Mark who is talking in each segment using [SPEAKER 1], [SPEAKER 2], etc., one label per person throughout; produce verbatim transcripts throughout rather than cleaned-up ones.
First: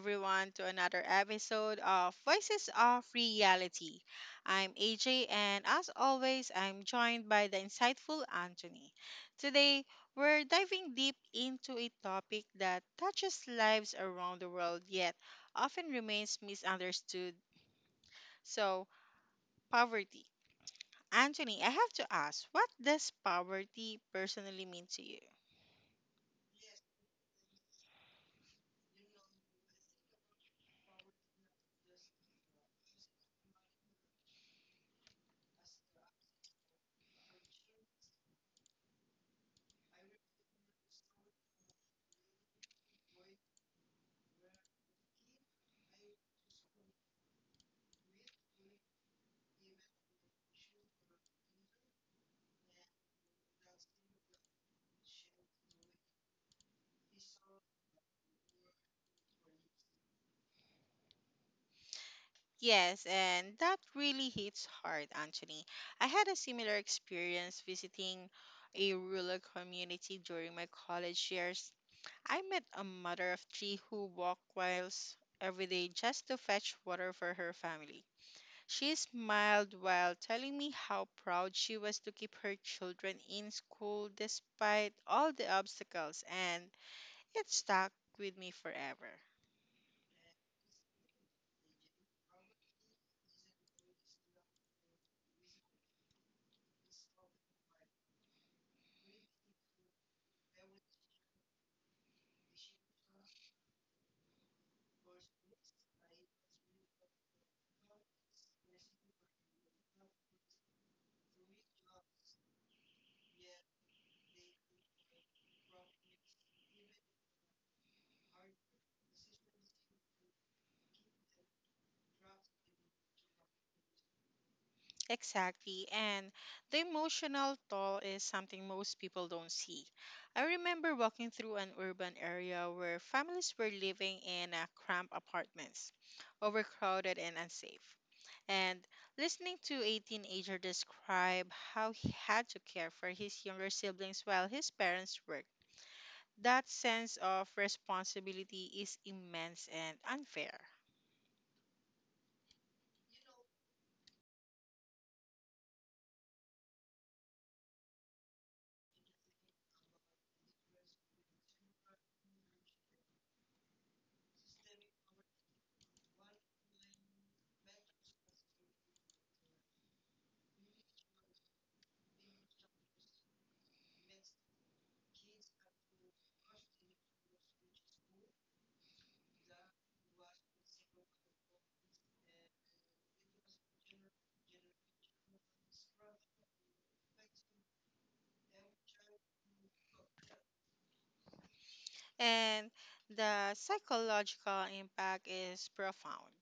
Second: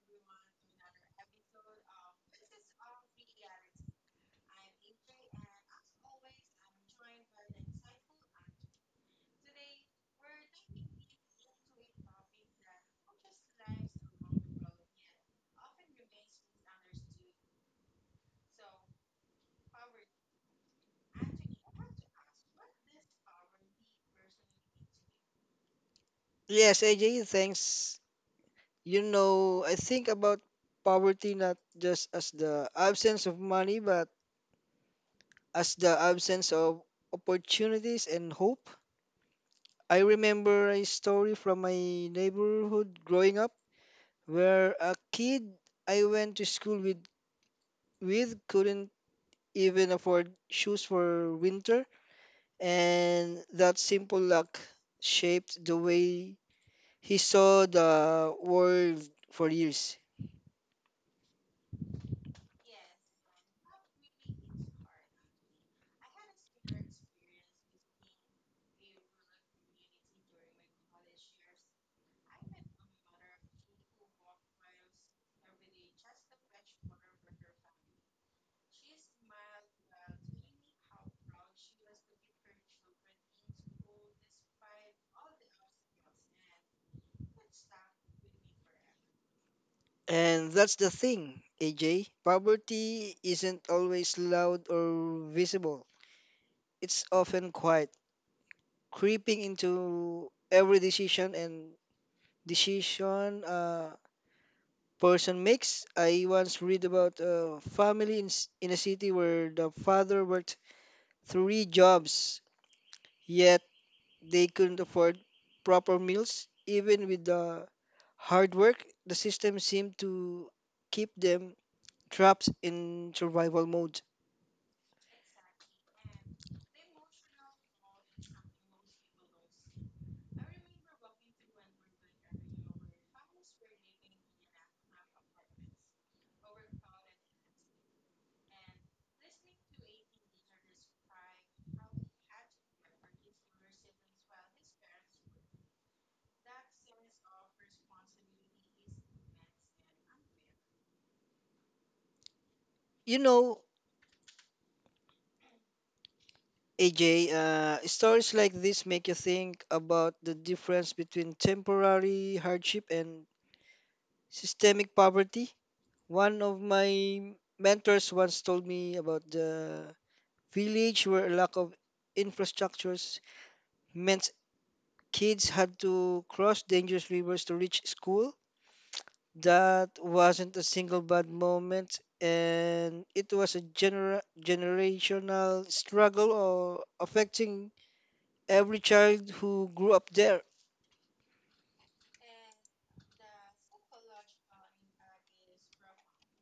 [SPEAKER 1] everyone, to another episode of Voices of Reality. I'm A J, and as always, I'm joined by the insightful Anthony. Today, we're diving deep into a topic that touches lives around the world yet often remains misunderstood. So, poverty. Anthony, I have to ask, what does poverty personally mean to you?
[SPEAKER 2] Yes, A J, thanks. You know, I think about poverty not just as the absence of money, but as the absence of opportunities and hope. I remember a story from my neighborhood growing up where a kid I went to school with with couldn't even afford shoes for winter, and that simple luck shaped the way he saw the world for years.
[SPEAKER 1] Yes, and that really hits hard, Anthony. I had a similar experience visiting a rural community during my college years. I met a mother of three who walked miles every day just to fetch water for her family. She smiled while telling me how proud she was to keep her children in school despite all the obstacles, and it stuck with me forever.
[SPEAKER 2] And that's the thing, A J. Poverty isn't always loud or visible. It's often quiet, creeping into every decision and decision a person makes. I once read about a family in, s- in a city where the father worked three jobs, yet they couldn't afford proper meals. Even with the hard work, the system seemed to keep them trapped in survival mode.
[SPEAKER 1] Exactly. And the emotional toll is something most people don't see. I remember walking through an urban area where families were living in uh, cramped apartments, overcrowded and unsafe. And listening to a teenager describe how he had to care for his younger siblings while his parents worked, that sense of responsibility is immense and unfair.
[SPEAKER 2] You know, A J, uh, stories like this make you think about the difference between temporary hardship and systemic poverty. One of my mentors once told me about the village where a lack of infrastructures meant kids had to cross dangerous rivers to reach school. That wasn't a single bad moment, and it was a genera- generational struggle or affecting every child who grew up there.
[SPEAKER 1] And the psychological impact is profound.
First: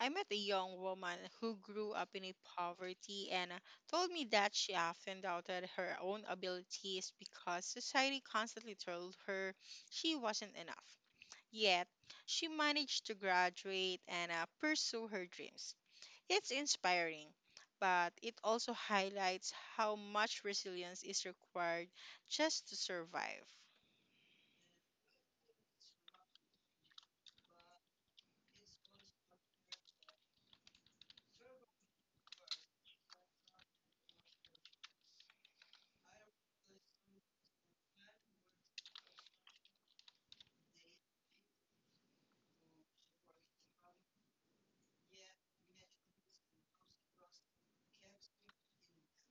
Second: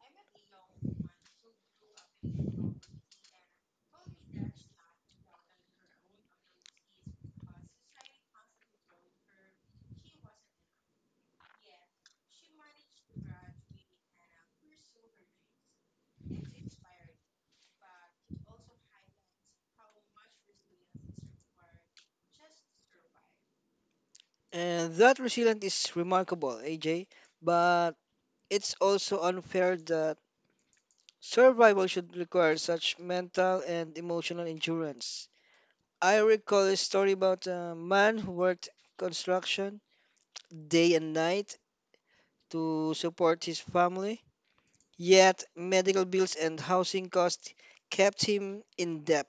[SPEAKER 1] I met a young woman who grew up in a poverty and told me that she often doubted her own abilities because society constantly told her she wasn't enough. Yet, she managed to graduate and uh, pursue her dreams. It's inspiring, but it also highlights how much resilience is required just to survive.
[SPEAKER 2] And that resilience is remarkable, A J. But it's also unfair that survival should require such mental and emotional endurance. I recall a story about a man who worked construction day and night to support his family, yet medical bills and housing costs kept him in debt.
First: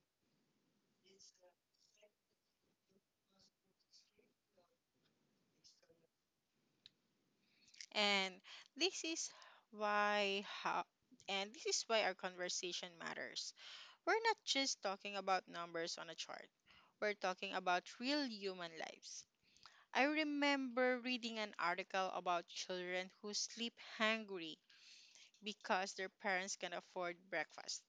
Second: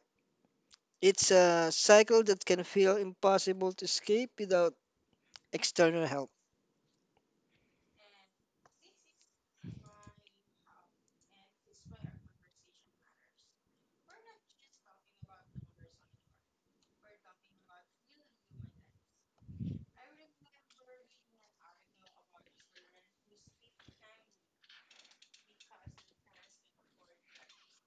[SPEAKER 2] It's a cycle that can feel impossible to escape without external help.
[SPEAKER 1] And this is why how, and this is why our conversation matters. We're not just talking about numbers on a chart, we're talking about real human lives. I remember reading an article about children who sleep hungry because their parents can afford breakfast,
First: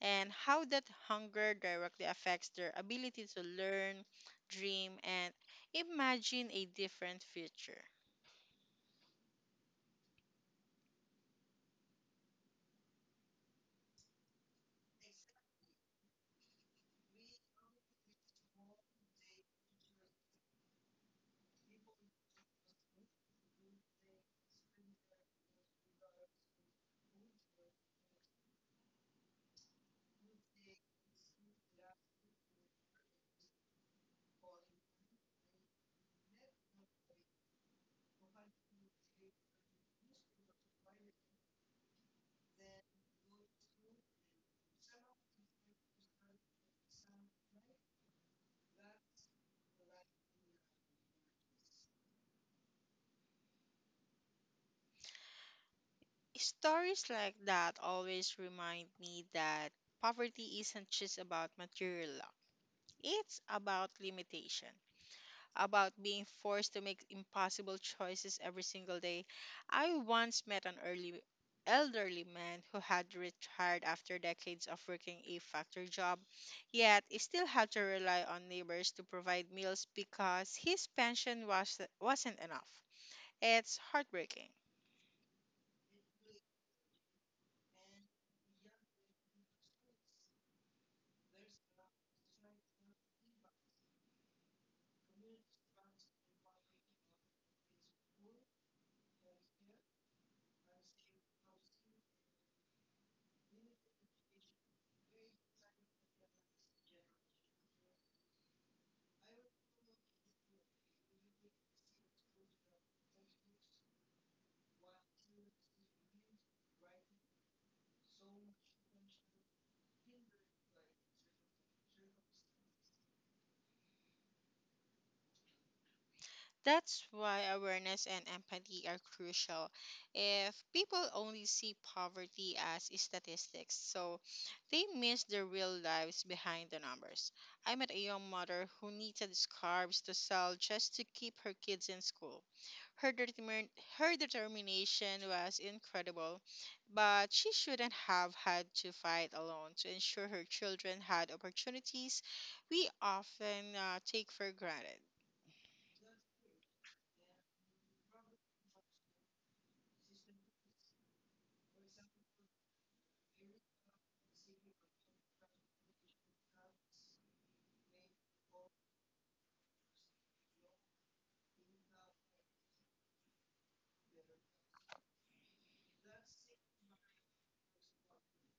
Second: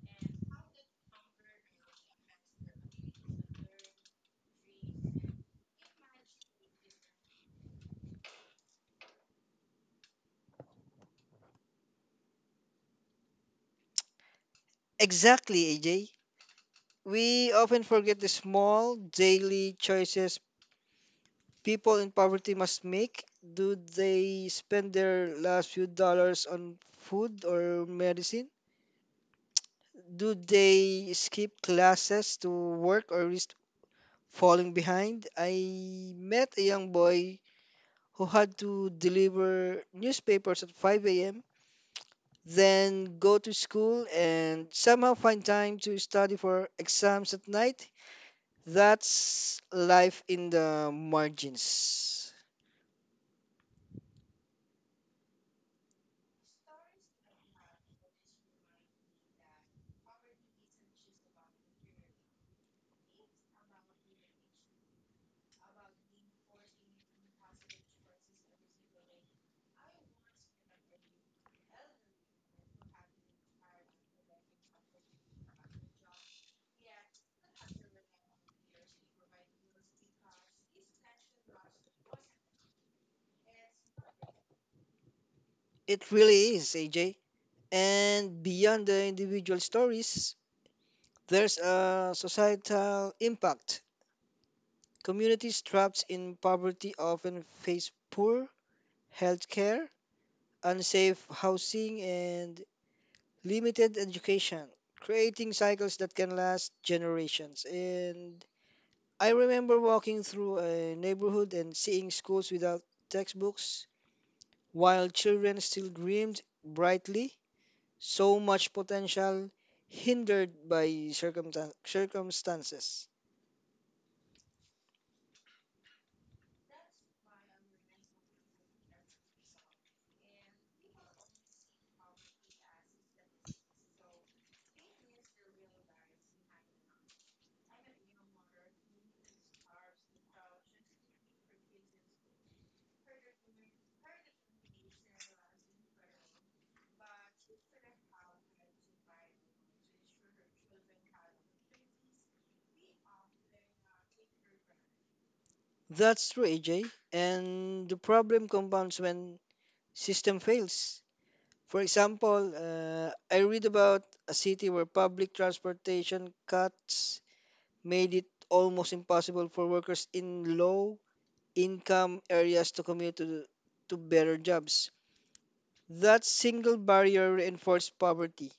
[SPEAKER 1] and how that hunger directly affects their ability to learn, dream, and imagine a different future.
[SPEAKER 2] Exactly, A J. We often forget the small daily choices people in poverty must make. Do they spend their last few dollars on food or medicine? Do they skip classes to work or risk falling behind? I met a young boy who had to deliver newspapers at five a m, then go to school and somehow find time to study for exams at night. That's life in the margins.
[SPEAKER 1] Stories like that always remind me that poverty isn't just about material lack, it's about limitation, about being forced to make impossible choices every single day. I once met an early elderly man who had retired after decades of working a factory job, yet he still had to rely on neighbors to provide meals because his pension was wasn't enough. It's heartbreaking.
[SPEAKER 2] It really is, A J. And beyond the individual stories, there's a societal impact. Communities trapped in poverty often face poor healthcare, unsafe housing, and limited education, creating cycles that can last generations. And I remember walking through a neighborhood and seeing schools without textbooks, while children still dreamed brightly, so much potential hindered by circumta- circumstances.
[SPEAKER 1] That's why awareness and empathy are crucial. If people only see poverty as statistics, so they miss the real lives behind the numbers. I met a young mother who needed scarves to sell just to keep her kids in school. Her, determin- Her determination was incredible, but she shouldn't have had to fight alone to ensure her children had opportunities we often uh, take for granted.
[SPEAKER 2] That's true, A J. And the problem compounds when system fails. For example, uh, I read about a city where public transportation cuts made it almost impossible for workers in low income areas to commute to, to better jobs. That single barrier reinforced poverty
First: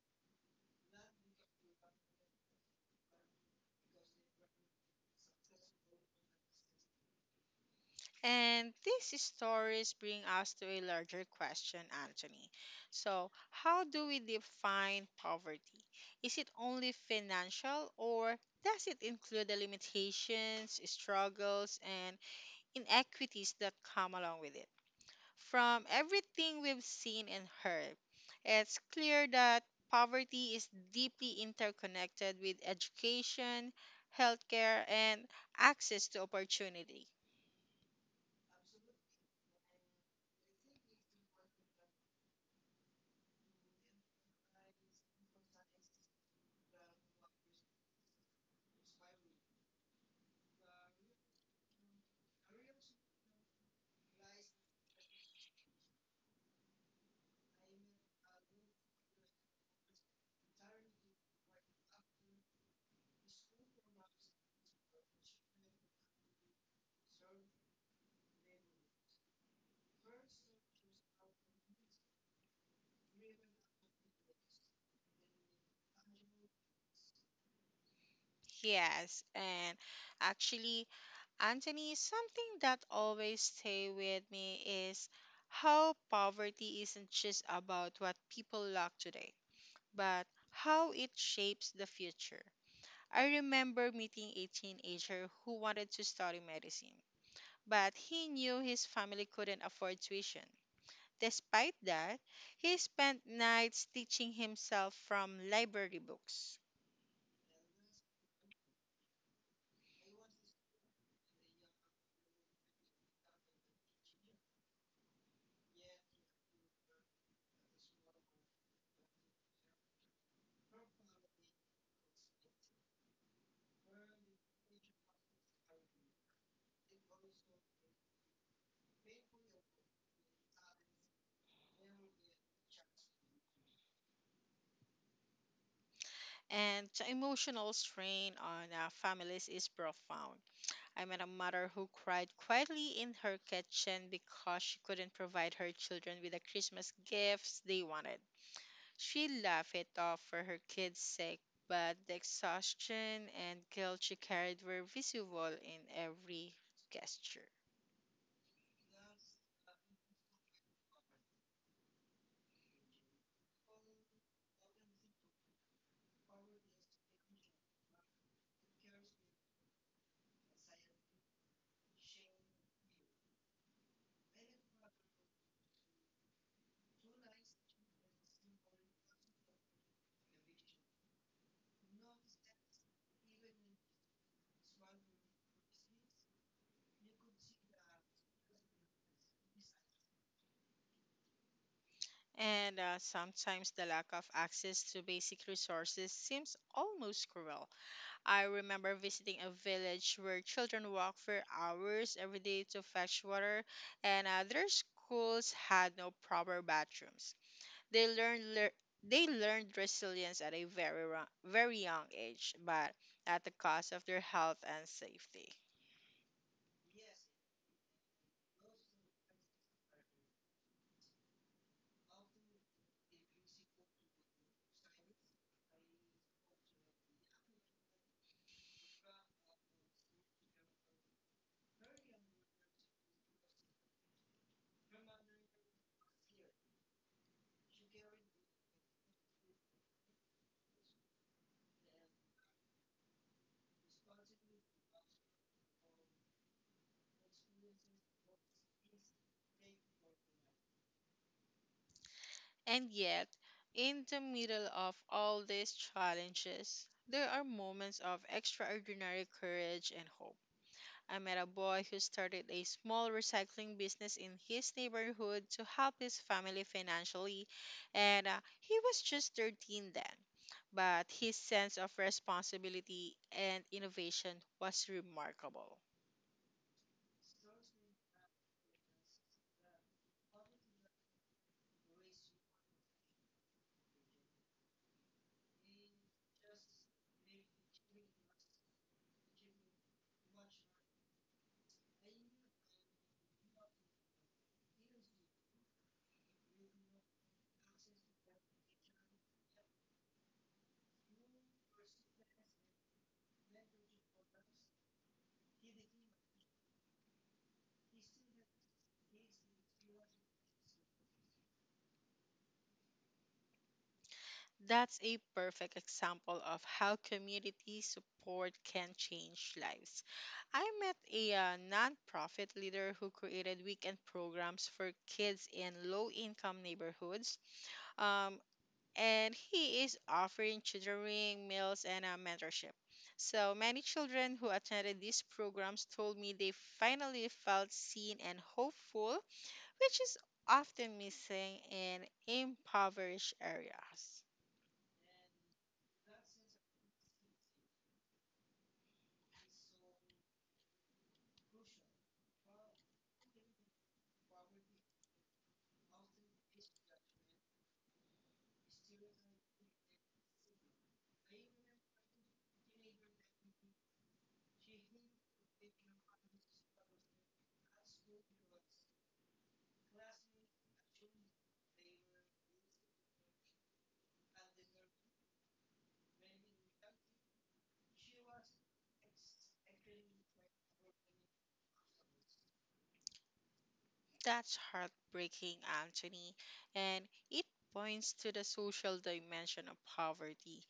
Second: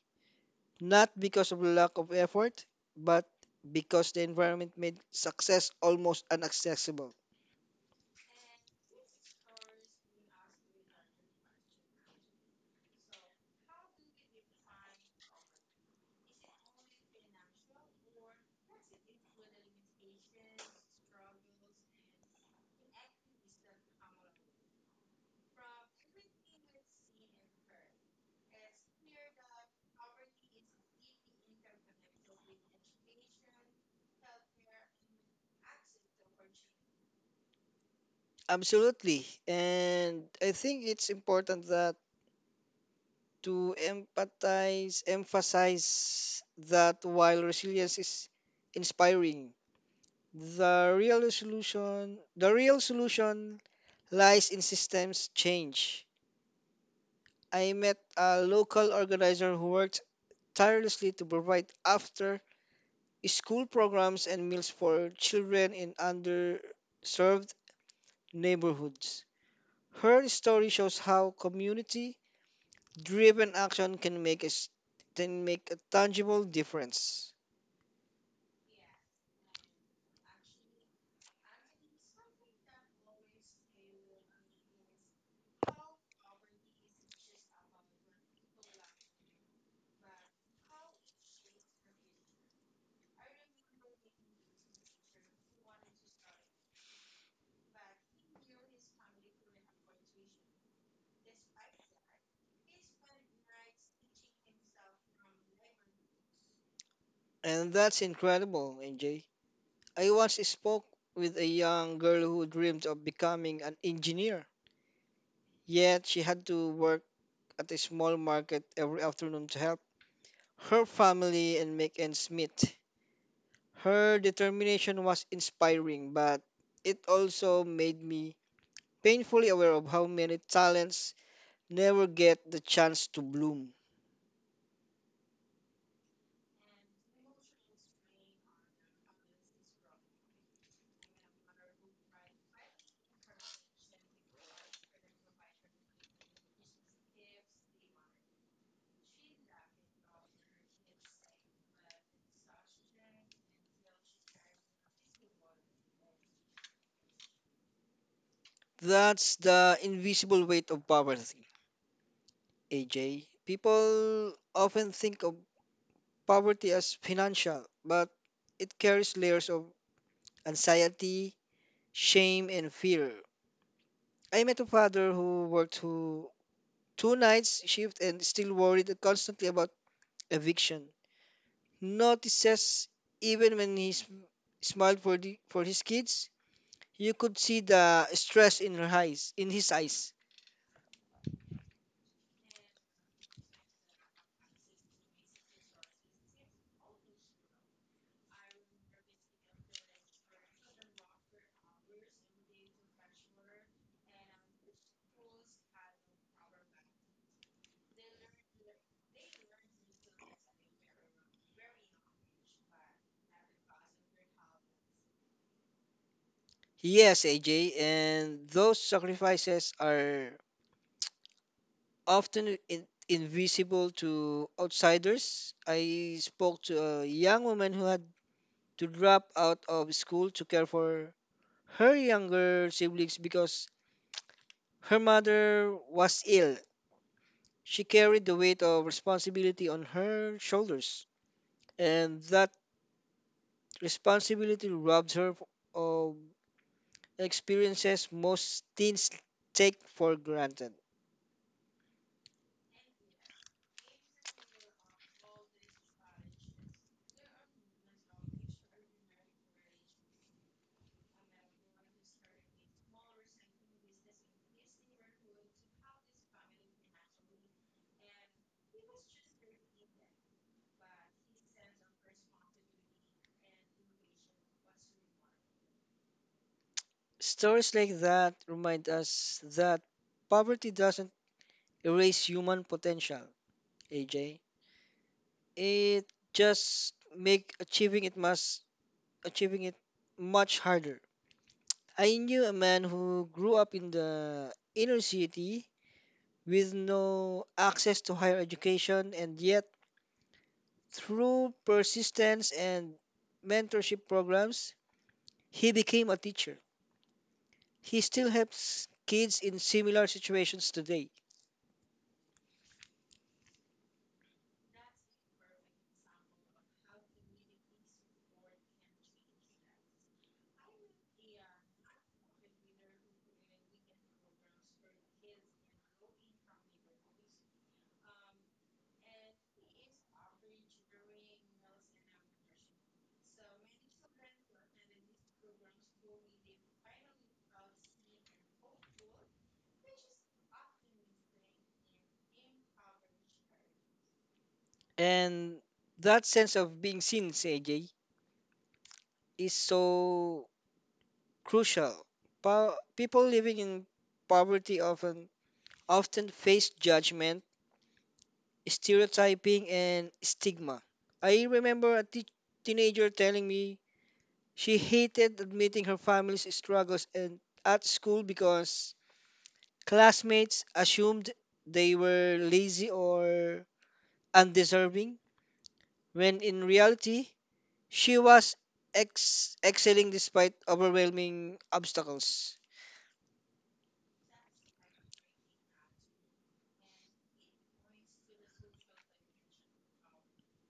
[SPEAKER 2] not because of lack of effort, but because the environment made success almost inaccessible.
[SPEAKER 1] And these stories bring us to a larger question, Anthony. So, how do we define poverty? Is it only financial, or does it include the limitations, struggles, and inequities that come along with it? From everything we've seen and heard, it's clear that poverty is deeply interconnected with education, healthcare, and access to opportunity.
[SPEAKER 2] Absolutely. And I think it's important that to empathize, emphasize that while resilience is inspiring, the real solution, the real solution lies in systems change. I met a local organizer who worked tirelessly to provide after school programs and meals for children in underserved neighborhoods. Her story shows how community driven action can make a, s- can make a tangible difference.
[SPEAKER 1] Yes, and actually, Anthony, something that always stay with me is how poverty isn't just about what people lack today, but how it shapes the future. I remember meeting a teenager who wanted to study medicine, but he knew his family couldn't afford tuition. Despite that, he spent nights teaching himself from library books.
[SPEAKER 2] And that's incredible, A J. I once spoke with a young girl who dreamed of becoming an engineer, yet she had to work at a small market every afternoon to help her family and make ends meet. Her determination was inspiring, but it also made me painfully aware of how many talents never get the chance to bloom.
[SPEAKER 1] And the emotional strain on uh, families is profound. I met a mother who cried quietly in her kitchen because she couldn't provide her children with the Christmas gifts they wanted. She laughed it off for her kids' sake, but the exhaustion and guilt she carried were visible in every gesture.
[SPEAKER 2] That's the invisible weight of poverty, A J. People often think of poverty as financial, but it carries layers of anxiety, shame, and fear. I met a father who worked two, two nights shift and still worried constantly about eviction notices, even when he sm- smiled for the for his kids. You could see the stress in her eyes, in his eyes.
[SPEAKER 1] And uh, sometimes the lack of access to basic resources seems almost cruel. I remember visiting a village where children walked for hours every day to fetch water, and uh, their schools had no proper bathrooms. They learned lear- they learned resilience at a very ro- very young age, but at the cost of their health and safety.
[SPEAKER 2] Yes, A J, and those sacrifices are often in, invisible to outsiders. I spoke to a young woman who had to drop out of school to care for her younger siblings because her mother was ill. She carried the weight of responsibility on her shoulders, and that responsibility robs her of experiences most teens take for granted.
[SPEAKER 1] And yet, in the middle of all these challenges, there are moments of extraordinary courage and hope. I met a boy who started a small recycling business in his neighborhood to help his family financially, and uh, he was just thirteen then. But his sense of responsibility and innovation was remarkable.
[SPEAKER 2] Stories like that remind us that poverty doesn't erase human potential, A J. It just make achieving it must achieving it much harder. I knew a man who grew up in the inner city with no access to higher education, and yet through persistence and mentorship programs, he became a teacher. He still helps kids in similar situations today.
[SPEAKER 1] That's a perfect example of how community support can change lives. I met a uh, nonprofit leader who created weekend programs for kids in low income neighborhoods. Um, and he is offering tutoring, meals, and uh, mentorship. So many children who attended these programs told me they finally felt seen and hopeful, which is often missing in impoverished areas.
[SPEAKER 2] And that sense of being seen, C J, is so crucial. Po- people living in poverty often often face judgment, stereotyping, and stigma. I remember a te- teenager telling me she hated admitting her family's struggles and at school because classmates assumed they were lazy or undeserving, when in reality, she was ex- excelling despite overwhelming obstacles.
[SPEAKER 1] That's heartbreaking, Anthony, and it points to the social dimension of poverty.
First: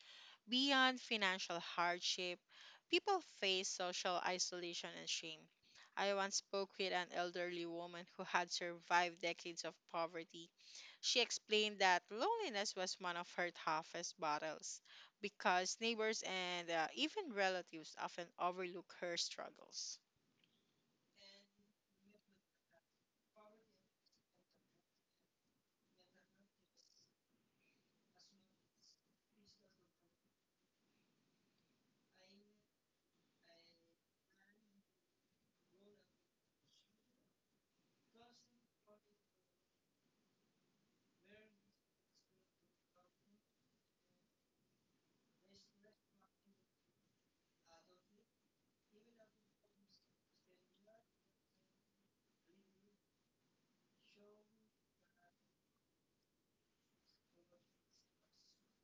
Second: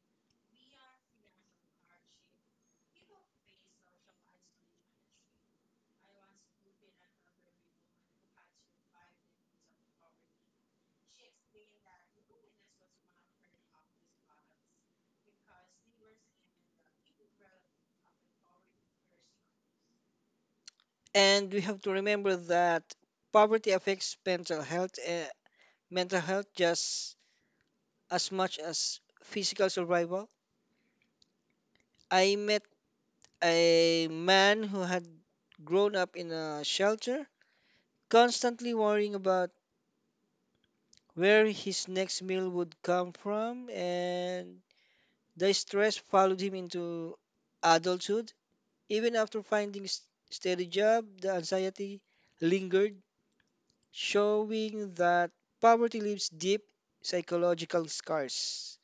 [SPEAKER 1] Beyond financial hardship, people face social isolation and shame. I once spoke with an elderly woman who had survived decades of poverty. She explained that loneliness was one of her toughest battles because neighbors and uh, even relatives often overlook her struggles.
[SPEAKER 2] And we have to remember that poverty affects mental health, uh, mental health just as much as physical survival. I met a man who had grown up in a shelter, constantly worrying about where his next meal would come from, and the stress followed him into adulthood. Even after finding s- steady job, the anxiety lingered, showing that poverty leaves deep psychological scars.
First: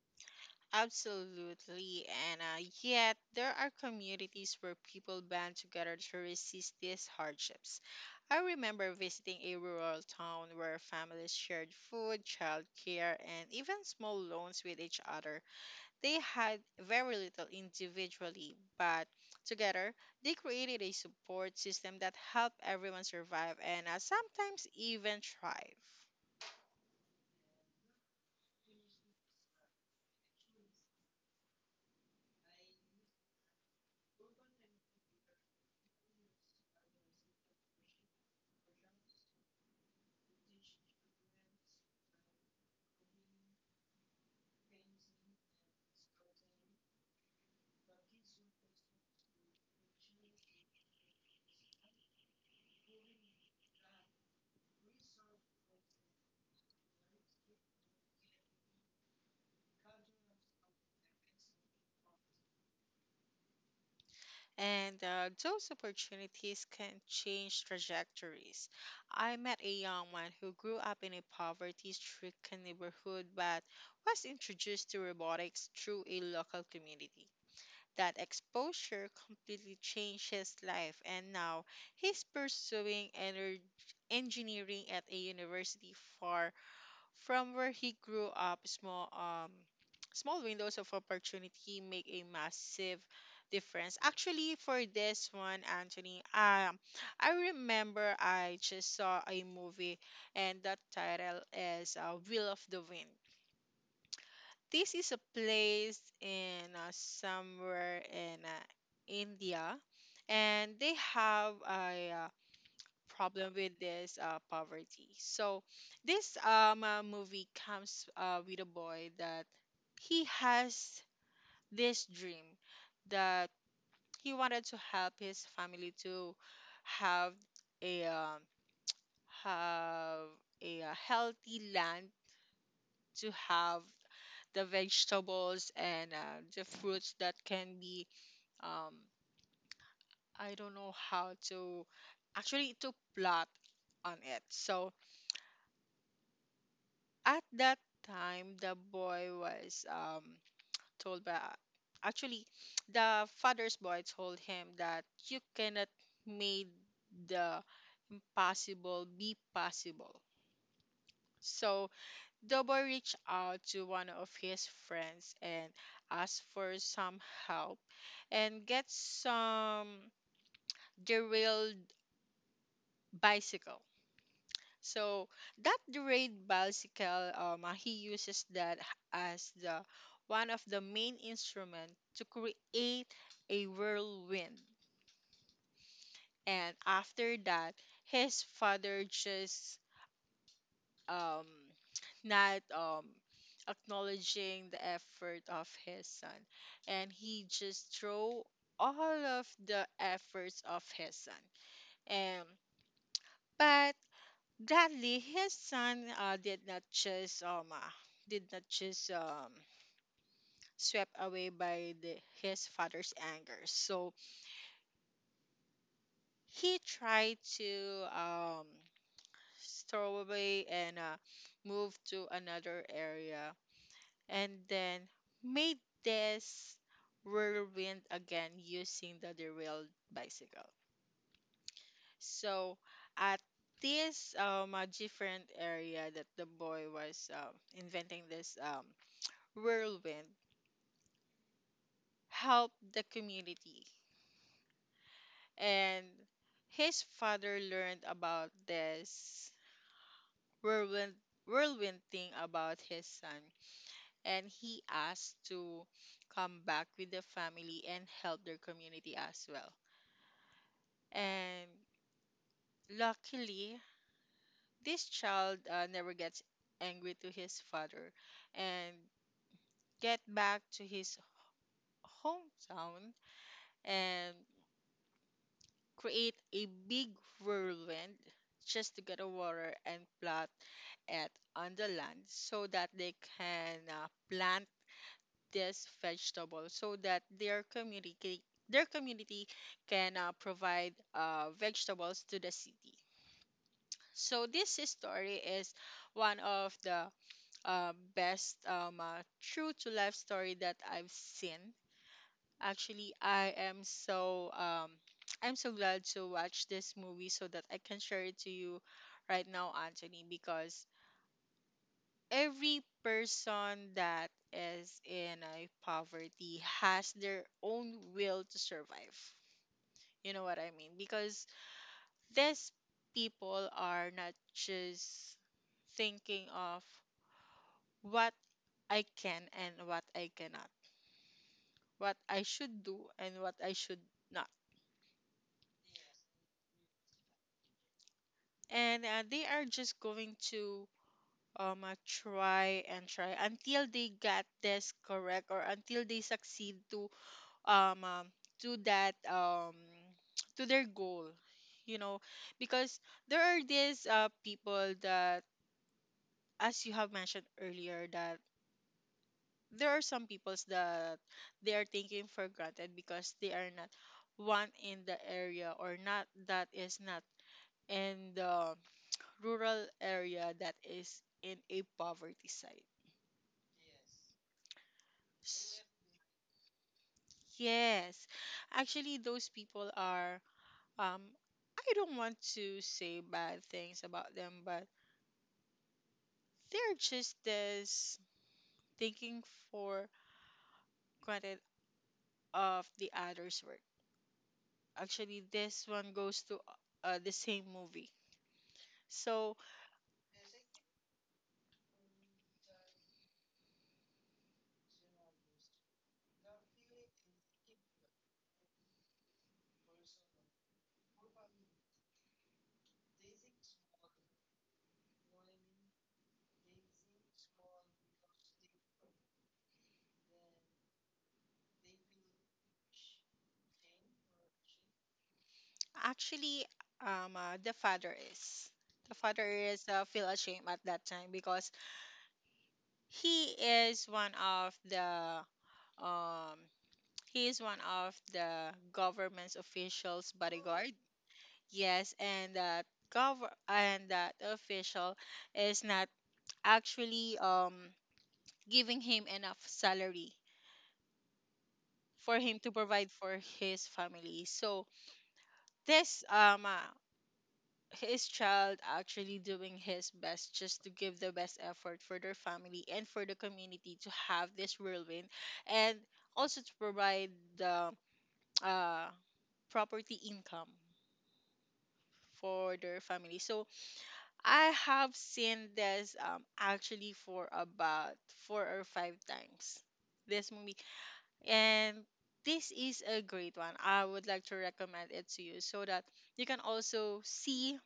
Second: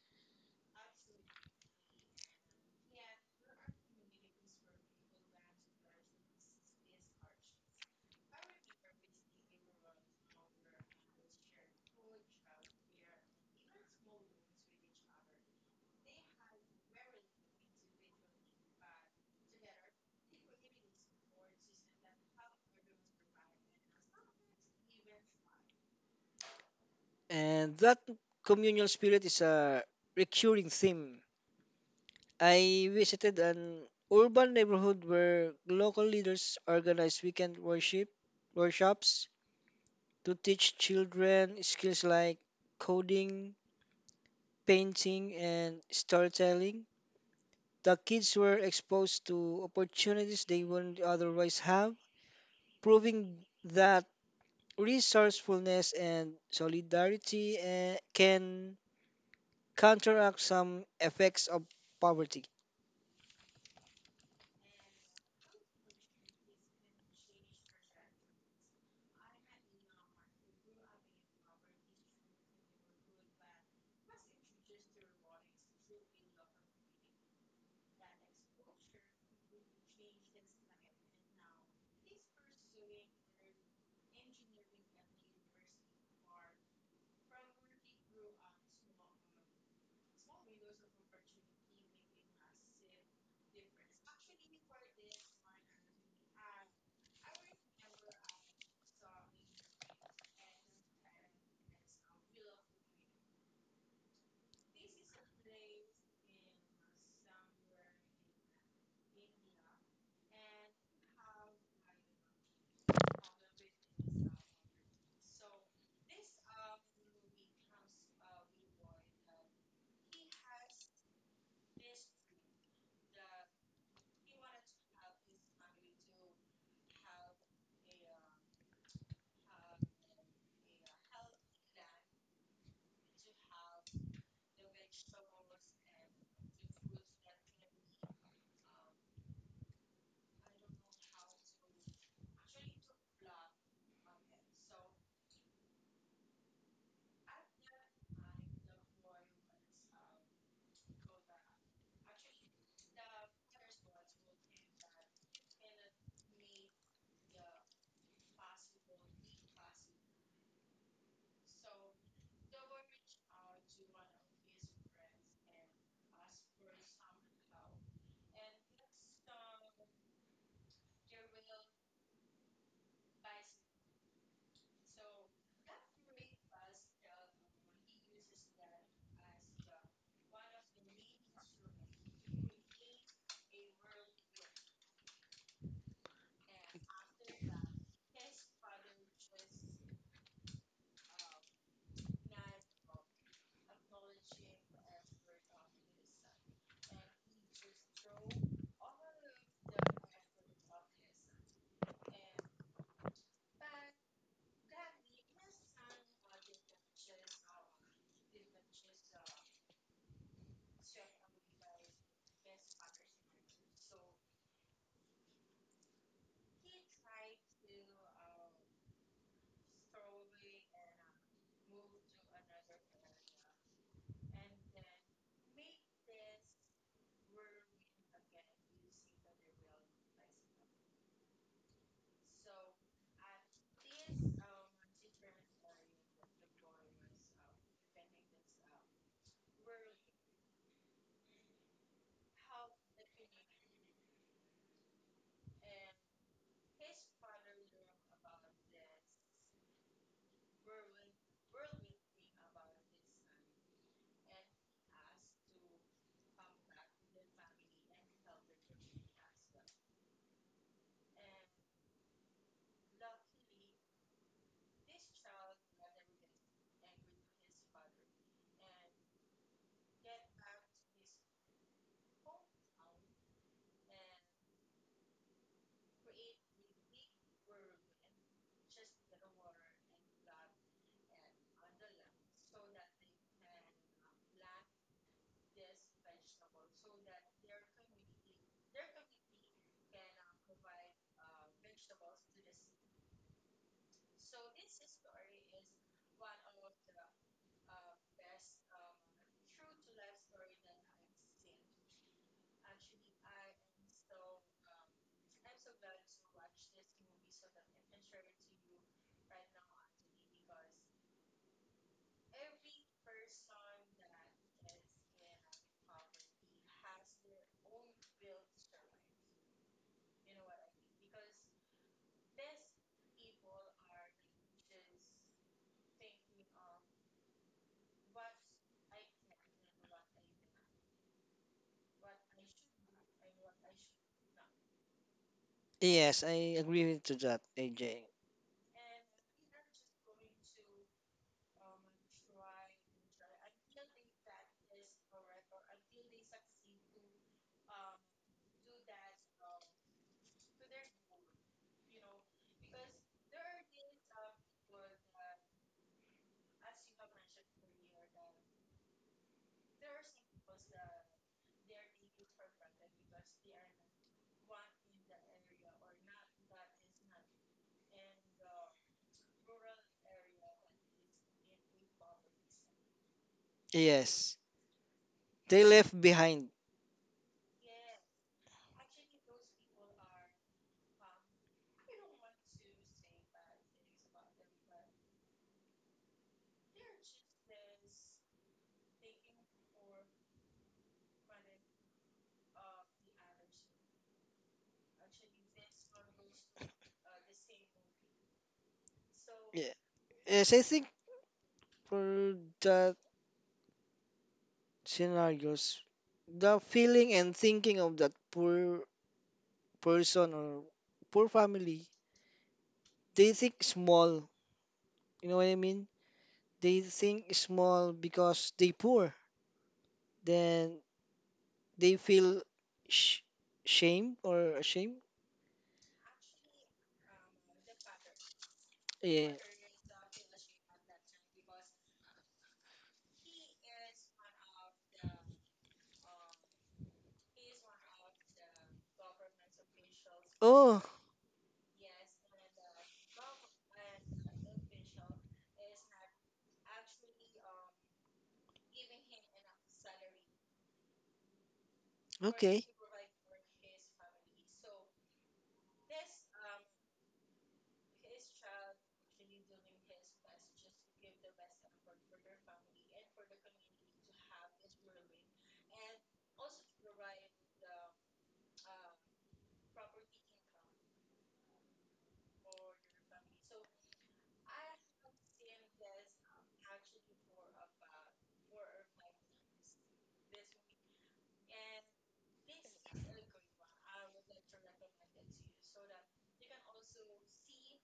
[SPEAKER 1] Absolutely, Anna. Yet there are communities where people band together to resist these hardships. I remember visiting a rural town where families shared food, childcare, and even small loans with each other. They had very little individually, but together they created a support system that helped everyone survive and uh, sometimes even thrive.
[SPEAKER 2] And that communal spirit is a recurring theme. I visited an urban neighborhood where local leaders organized weekend worship workshops to teach children skills like coding, painting, and storytelling. The kids were exposed to opportunities they wouldn't otherwise have, proving that resourcefulness and solidarity eh, can counteract some effects of poverty.
[SPEAKER 1] And uh, those opportunities can change trajectories. I met a young man who grew up in a poverty-stricken neighborhood but was introduced to robotics through a local community. That exposure completely changed his life, and now he's pursuing ener- engineering at a university far from where he grew up. Small um Small windows of opportunity make a massive difference. Actually, for this one, Anthony, um, I remember I just saw a movie, and that title is uh, Wheel of the Wind. This is a place in uh, somewhere in uh, India, and they have a uh, problem with this uh, poverty. So this um, uh, movie comes uh, with a boy that he has this dream that he wanted to help his family to have a um, have a uh, healthy land to have the vegetables and uh, the fruits that can be um, I don't know how to actually to plot on it. So at that time the boy was um told by actually the father's boy told him that you cannot make the impossible be possible, so the boy reached out to one of his friends and asked for some help and get some derailed bicycle. So that derayed bicycle, um, uh, he uses that h- as the one of the main instrument to create a whirlwind. And after that, his father just um, not um, acknowledging the effort of his son, and he just throw all of the efforts of his son. And but gladly, his son uh, did not just um uh, did not just um swept away by the, his father's anger. So he tried to um throw away and uh, move to another area, and then made this whirlwind again using the derailed bicycle. So at this um uh, different area that the boy was um, inventing this um whirlwind helped the community. And his father learned about this whirlwind, whirlwind thing about his son. And he asked to come back with the family and help their community as well. And luckily, this child uh, never gets angry to his father and get back to his hometown and create a big whirlwind just to get the water and plot it on the land so that they can uh, plant this vegetable so that their community their community can uh, provide uh, vegetables to the city. So this story is one of the uh, best um, uh, true to life story that I've seen. Actually, I am so um I'm so glad to watch this movie so that I can share it to you right now, Anthony, because every person that is in a poverty has their own will to survive. You know what I mean? Because these people are not just thinking of what I can and what I cannot, what I should do and what I should not,
[SPEAKER 2] Yes, I agree with to that, A J.
[SPEAKER 1] and uh, they are just going to um uh, try and try until they get this correct or until they succeed to um, um to that um to their goal, you know, because there are these uh, people that as you have mentioned earlier that there are some peoples that they are taking for granted because they are not one in the area or not that is not in the rural area that is in a poverty site.
[SPEAKER 2] Yes, they
[SPEAKER 1] S-
[SPEAKER 2] left behind.
[SPEAKER 1] Yes. Actually, those people are, um, I don't want to say bad things about them, but they're just this thinking for granted of the other's work. Actually, this one goes to uh, the same movie. So,
[SPEAKER 2] Yeah. Yes, I think for the scenarios, the feeling and thinking of that poor person or poor family, they think small. You know what I mean? They think small because they poor. Then they feel sh- shame or ashamed.
[SPEAKER 1] actually, um, uh, the father is. The
[SPEAKER 2] Yeah.
[SPEAKER 1] father is uh, feel ashamed at that time because he is one of the um he is one of the government's officials
[SPEAKER 2] Oh,
[SPEAKER 1] bodyguard. Yes, and that gov and that official is not actually um giving him enough salary for him
[SPEAKER 2] okay.
[SPEAKER 1] to provide for his family. So this um uh, his child actually doing his best just to give the best effort for their family and for the community to have this whirlwind and also to provide the uh, property income for their family so I have seen this um, actually for about four or five times this movie and this is a great one I would like to recommend it to you so that you can also see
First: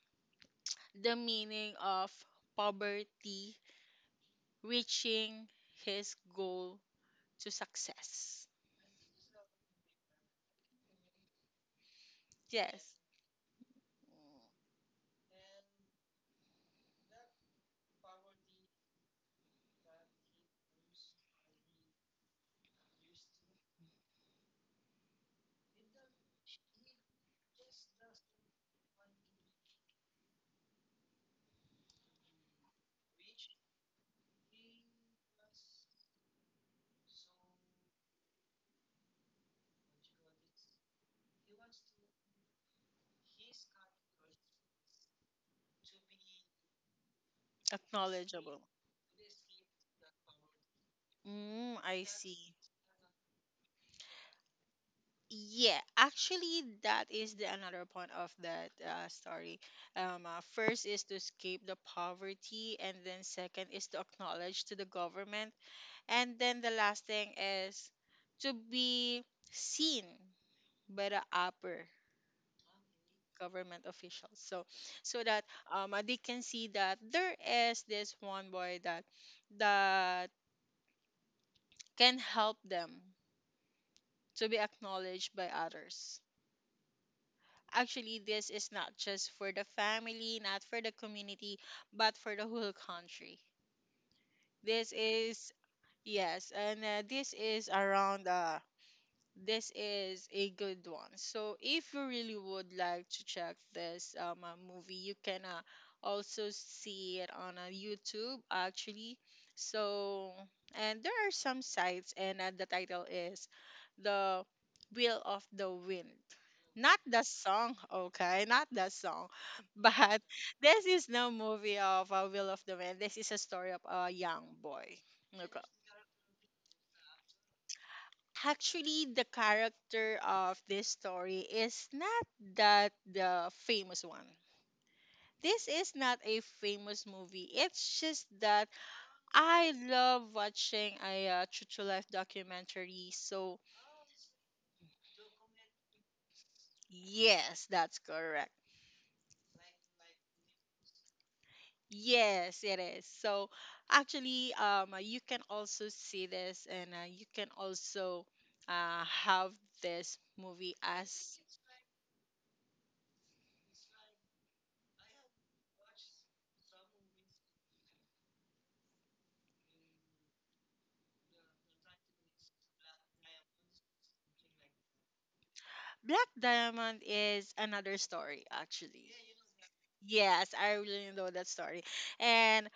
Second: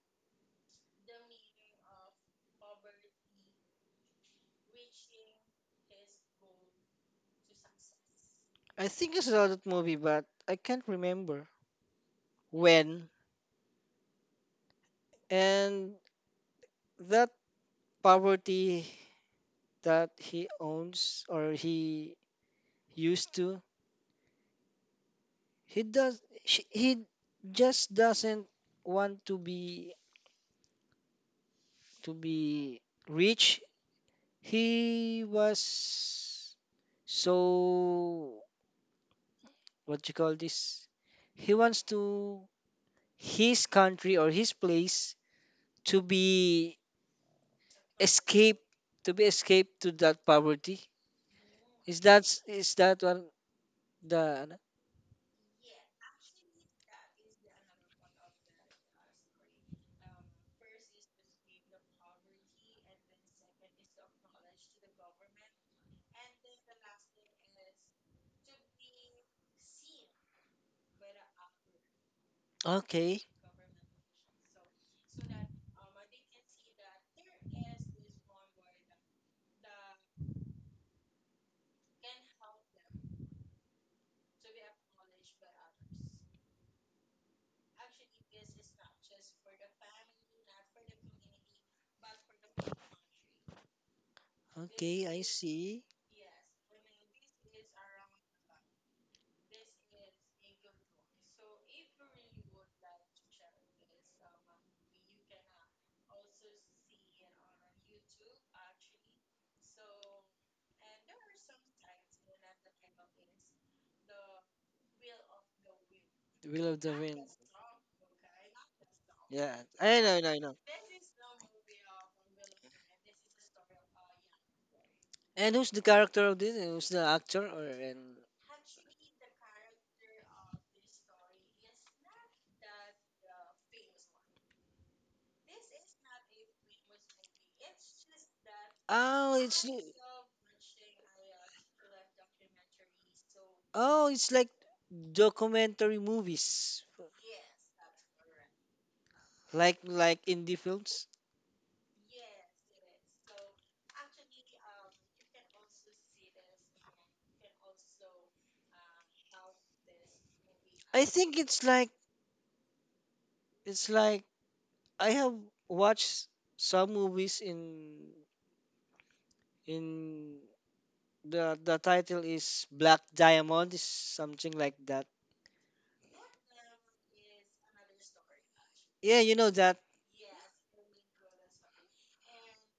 [SPEAKER 1] the meaning of poverty reaching his goal to success.
[SPEAKER 2] I think I saw that movie, but I can't remember
[SPEAKER 1] Yes.
[SPEAKER 2] when. And that poverty that he owns or he used to, he does, she, he just doesn't want to be to be rich. He was so, what you call this, he wants to his country or his place to be escape
[SPEAKER 1] Acknowledgeable.
[SPEAKER 2] to be escape to that poverty.
[SPEAKER 1] Mm,
[SPEAKER 2] Is
[SPEAKER 1] I
[SPEAKER 2] that,
[SPEAKER 1] see.
[SPEAKER 2] is that one the
[SPEAKER 1] Yeah, actually, that is the another point of that uh, story. Um, uh, first is to escape the poverty, and then second is to acknowledge to the government, and then the last thing is to be seen by the upper
[SPEAKER 2] Okay.
[SPEAKER 1] government officials. So, so that um, uh, they can see that there is this one boy that that can help them to be acknowledged by others. Actually, this is not just for the family, not for the community, but for the whole country. This
[SPEAKER 2] Okay, I
[SPEAKER 1] is
[SPEAKER 2] see.
[SPEAKER 1] yes, and uh, this is around uh, this is a good one. So if you really would like to check this um uh, movie, you can uh, also see it on uh, YouTube actually. So and there are some sites and uh, the title is the Wheel of the Wind.
[SPEAKER 2] Will of the
[SPEAKER 1] Not the
[SPEAKER 2] Wind.
[SPEAKER 1] song, okay, not the song,
[SPEAKER 2] Yeah, I know, I
[SPEAKER 1] but
[SPEAKER 2] know, I know.
[SPEAKER 1] this is no movie of uh, Wheel of the Wind. This is a story of a young boy.
[SPEAKER 2] And
[SPEAKER 1] Okay,
[SPEAKER 2] who's the character of this? Who's the actor? Or and
[SPEAKER 1] actually the character of this story is not that the famous one. This is not a famous movie. It's just that
[SPEAKER 2] oh, it's
[SPEAKER 1] I love watching a uh, True to Life documentary. So,
[SPEAKER 2] oh, it's like documentary movies,
[SPEAKER 1] yes, that's correct.
[SPEAKER 2] like like indie films.
[SPEAKER 1] Yes, it is. So, actually, um, uh, you can also see this and uh, you can also uh, have this movie
[SPEAKER 2] I think
[SPEAKER 1] as.
[SPEAKER 2] it's like it's like I have watched some movies in in the the title is Black Diamond is something like that.
[SPEAKER 1] Black Diamond is another story, actually.
[SPEAKER 2] Yeah, you know that.
[SPEAKER 1] Yes, I really know that story. And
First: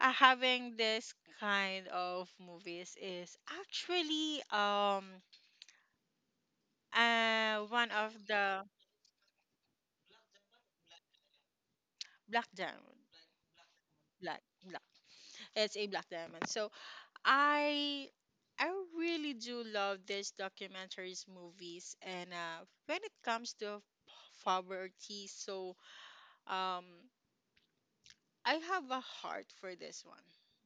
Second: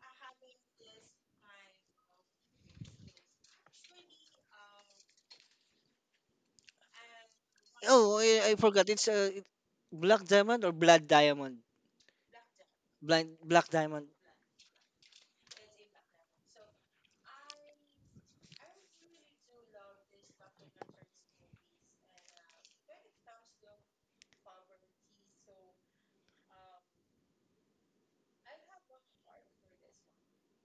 [SPEAKER 1] uh, having this kind of movies is actually um uh one of
[SPEAKER 2] Oh, I, I
[SPEAKER 1] the
[SPEAKER 2] forgot. It's a black diamond or blood diamond.
[SPEAKER 1] Black Diamond.
[SPEAKER 2] Blind black diamond.
[SPEAKER 1] Black Black. It's a Black Diamond. So I I really do love these documentaries movies and uh when it comes to poverty, so um I have a heart for this one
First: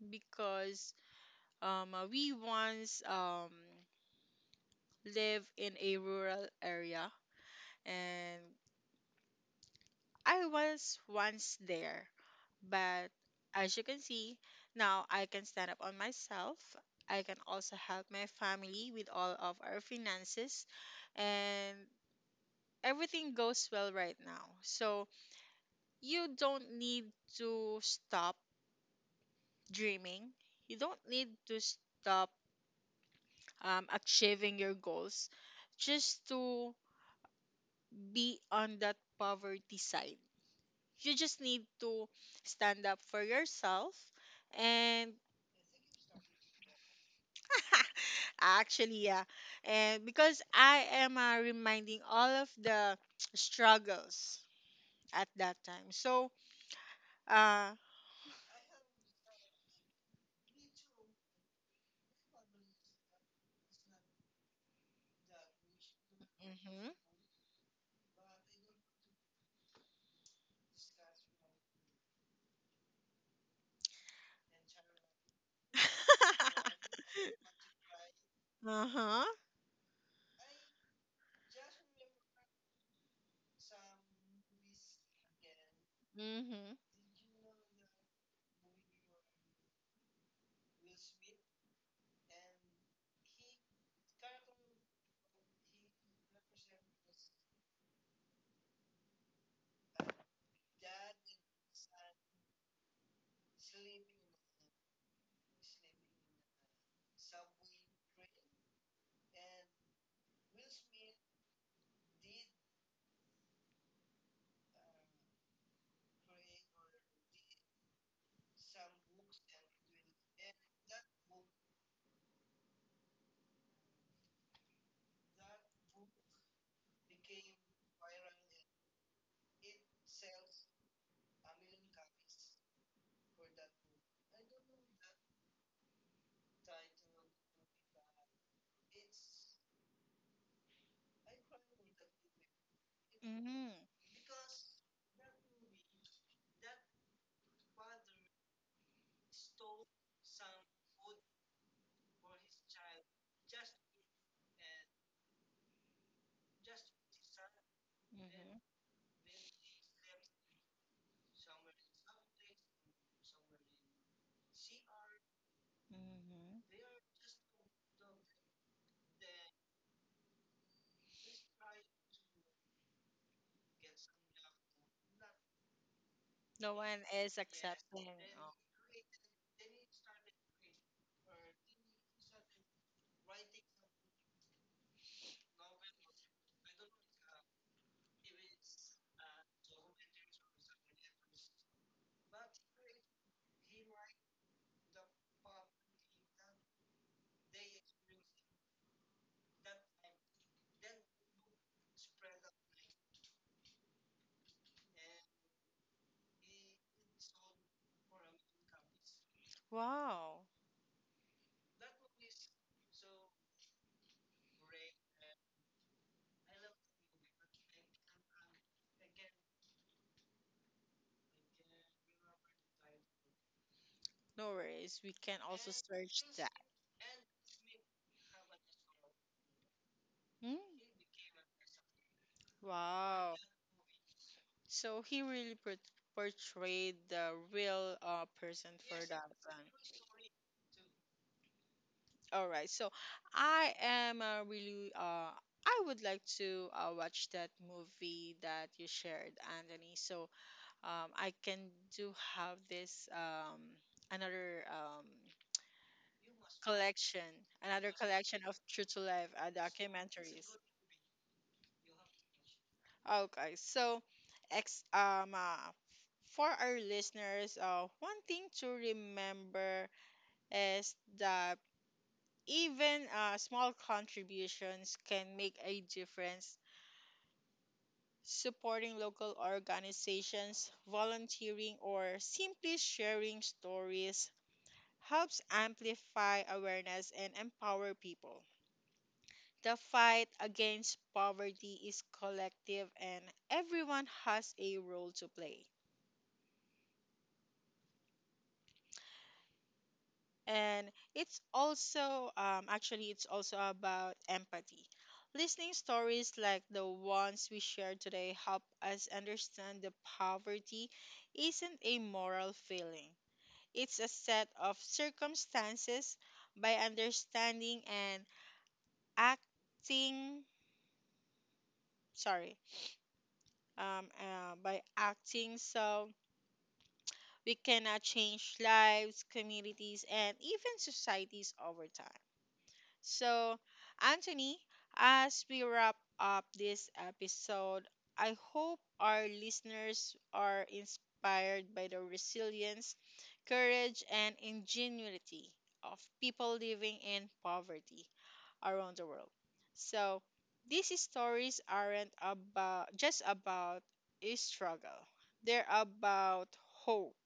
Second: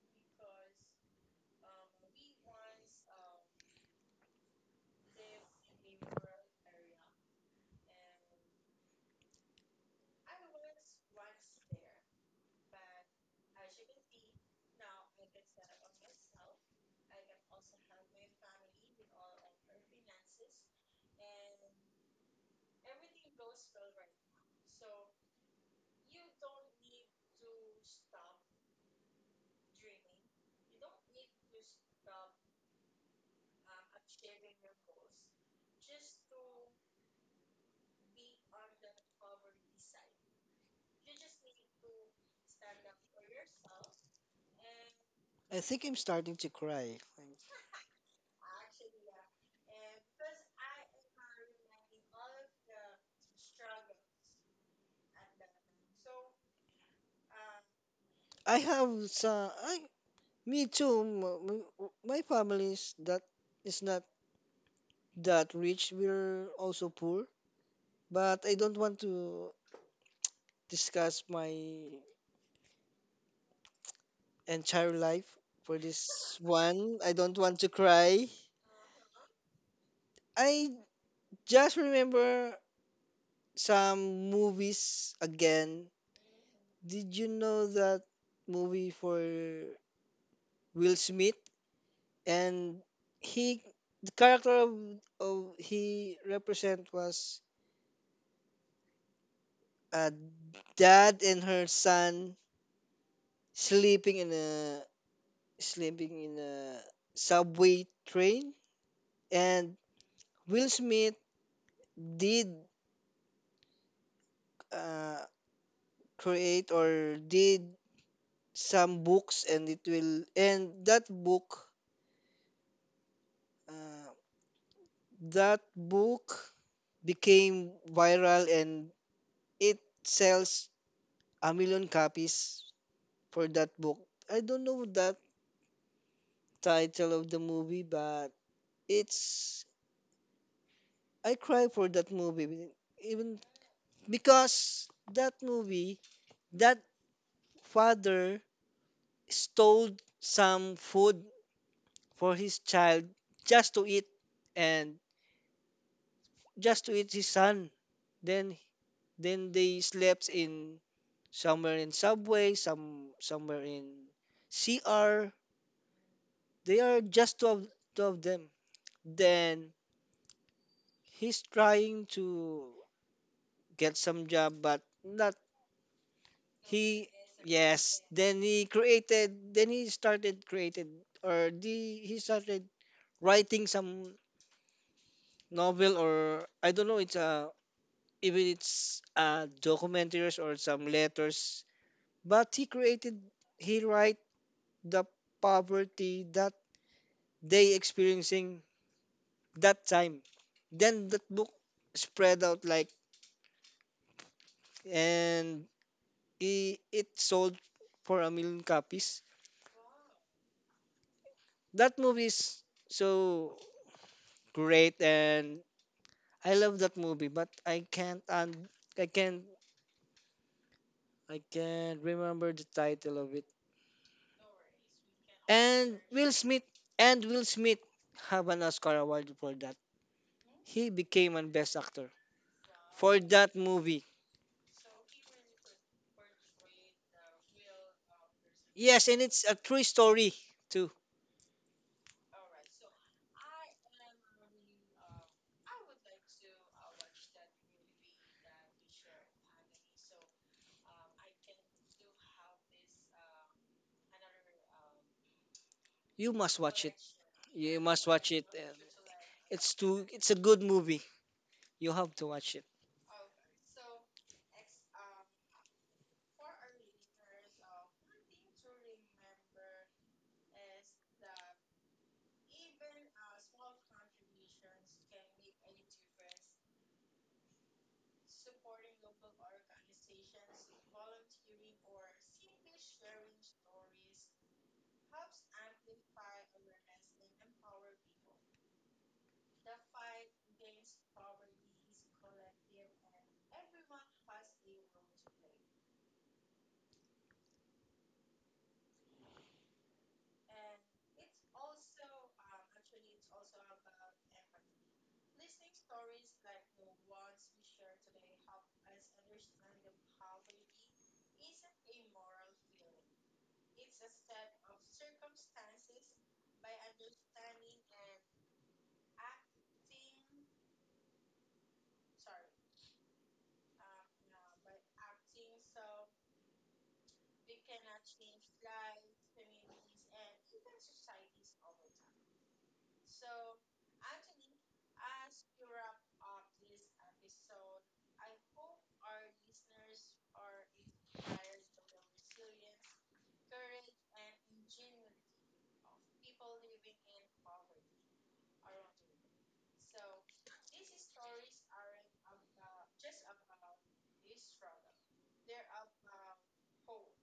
[SPEAKER 1] because um, uh, we once um, live in a rural area and I was once there. But as you can see, now I can stand up on myself. I can also help my family with all of our finances and everything goes well right now. So you don't need to stop dreaming. You don't need to stop um, achieving your goals just to be on that poverty side. You just need to stand up for yourself and
[SPEAKER 2] I think I'm starting to cry.
[SPEAKER 1] actually yeah and because I am uh, reminding all of the struggles at that time so uh
[SPEAKER 2] I have some. I me too. m- m- My family's that is not that rich. We're also
[SPEAKER 1] mhm.
[SPEAKER 2] poor. But I don't want to discuss my entire life for this one. I don't want to cry.
[SPEAKER 1] Uh-huh.
[SPEAKER 2] I just remember some movies again.
[SPEAKER 1] Mhm.
[SPEAKER 2] Did you know that movie for Will Smith? And he, the character of, of he represent was a dad and her son sleeping in a sleeping in a subway train, and Will Smith did uh, create or did some books and it will and that book, uh, that book became viral and it sells a million copies for that book. I don't know that title of the movie, but it's I cry for that movie even
[SPEAKER 1] Mhm.
[SPEAKER 2] because that movie, that father stole some food for his child just to eat, and just to eat his son. Then
[SPEAKER 1] Mhm.
[SPEAKER 2] then they slept in some were in subway, some some were in cr,
[SPEAKER 1] Mhm.
[SPEAKER 2] they are just two of, two of them, then he's trying to get some job but not
[SPEAKER 1] No one
[SPEAKER 2] he.
[SPEAKER 1] is
[SPEAKER 2] Yes,
[SPEAKER 1] accepting.
[SPEAKER 2] then
[SPEAKER 1] Oh.
[SPEAKER 2] he created, then he started created, or the he started writing some novel, or I don't know, it's a even it's a documentaries or some letters, but he created he write the poverty that they experiencing that time. Then that book spread out like, and it, it sold for a million copies.
[SPEAKER 1] Wow.
[SPEAKER 2] That movie is so great and I love that movie, but I can't, and I can't I can't remember the title of it.
[SPEAKER 1] No worries. We can also
[SPEAKER 2] And
[SPEAKER 1] search
[SPEAKER 2] Will
[SPEAKER 1] that.
[SPEAKER 2] Smith, and Will Smith have an Oscar award for that.
[SPEAKER 1] Hmm?
[SPEAKER 2] He became an best actor for
[SPEAKER 1] Wow.
[SPEAKER 2] that movie.
[SPEAKER 1] So he really port- portrayed the real uh, person for
[SPEAKER 2] Yes, and
[SPEAKER 1] that
[SPEAKER 2] it's a
[SPEAKER 1] one.
[SPEAKER 2] true story too.
[SPEAKER 1] All right. So I am uh, really uh I would like to uh, watch that movie that you shared, Anthony. So um I can do have this um another um
[SPEAKER 2] You must watch it.
[SPEAKER 1] collection,
[SPEAKER 2] You
[SPEAKER 1] another
[SPEAKER 2] must watch
[SPEAKER 1] collection
[SPEAKER 2] it.
[SPEAKER 1] of
[SPEAKER 2] uh,
[SPEAKER 1] True to Life uh,
[SPEAKER 2] It's too. It's a
[SPEAKER 1] documentaries.
[SPEAKER 2] good movie. You have to watch it.
[SPEAKER 1] Okay, so ex um uh, for our listeners, uh, one thing to remember is that even uh, small contributions can make a difference. Supporting local organizations, volunteering, or simply sharing stories helps amplify awareness and empower people. The fight against poverty is collective and everyone has a role to play. And it's also, um, actually, it's also about empathy. Listening stories like the ones we shared today help us understand that poverty isn't a moral feeling. It's a set of circumstances by understanding and acting, sorry, um, uh, by acting so we cannot change lives, communities, and even societies over time. So, Anthony, as we wrap up this episode, I hope our listeners are inspired by the resilience, courage, and ingenuity of people living in poverty around the world. So, these stories aren't about just about a struggle. They're about hope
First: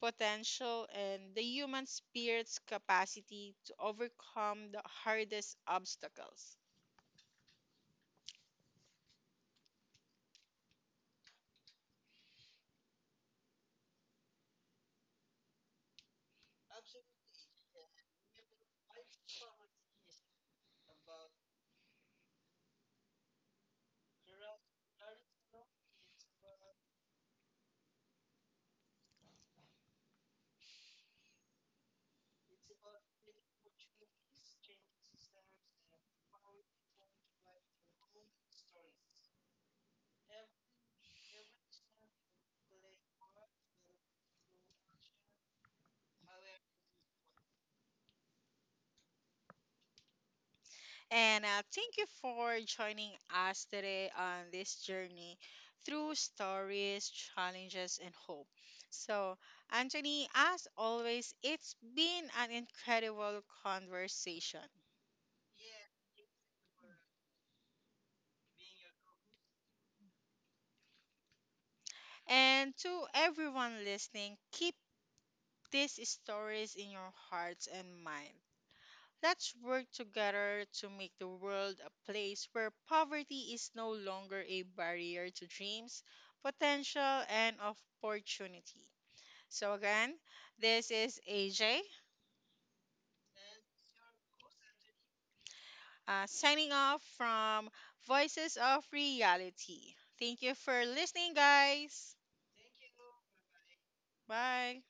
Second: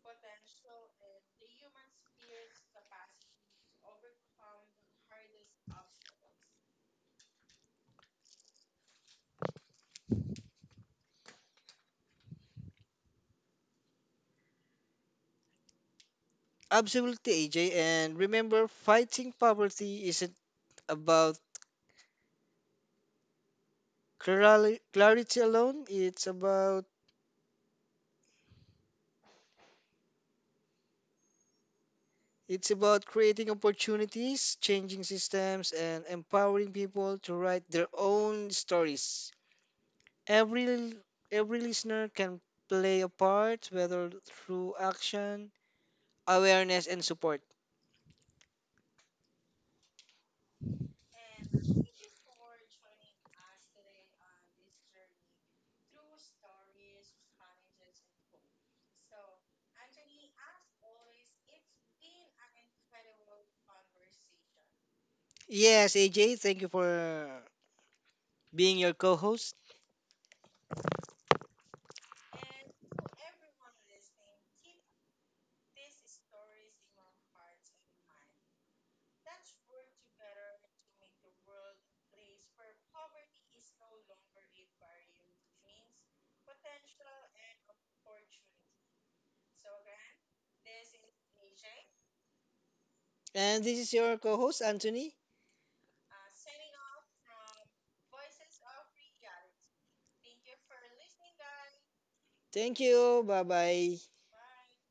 [SPEAKER 1] potential and the human spirit's capacity to overcome the hardest obstacles.
[SPEAKER 2] Absolutely, A J. And remember, fighting poverty isn't about clarity clarity alone. It's about it's about creating opportunities, changing systems, and empowering people to write their own stories. Every l- every listener can play a part, whether through action, awareness, and support.
[SPEAKER 1] And uh, thank you for joining us today on this journey through stories, challenges, and hope. So, Anthony, as always, it's been an incredible conversation.
[SPEAKER 2] Yes, A J, thank you for being your co-host,
[SPEAKER 1] And to everyone listening, keep these stories in your hearts and minds. Let's work together to make the world a place where poverty is no longer a barrier to dreams, potential, and opportunity. So, again, this is A J
[SPEAKER 2] and this is your co-host Anthony.
[SPEAKER 1] uh, signing off from Voices of Reality. Thank you for listening, guys.
[SPEAKER 2] Thank you. Bye bye.
[SPEAKER 1] Bye.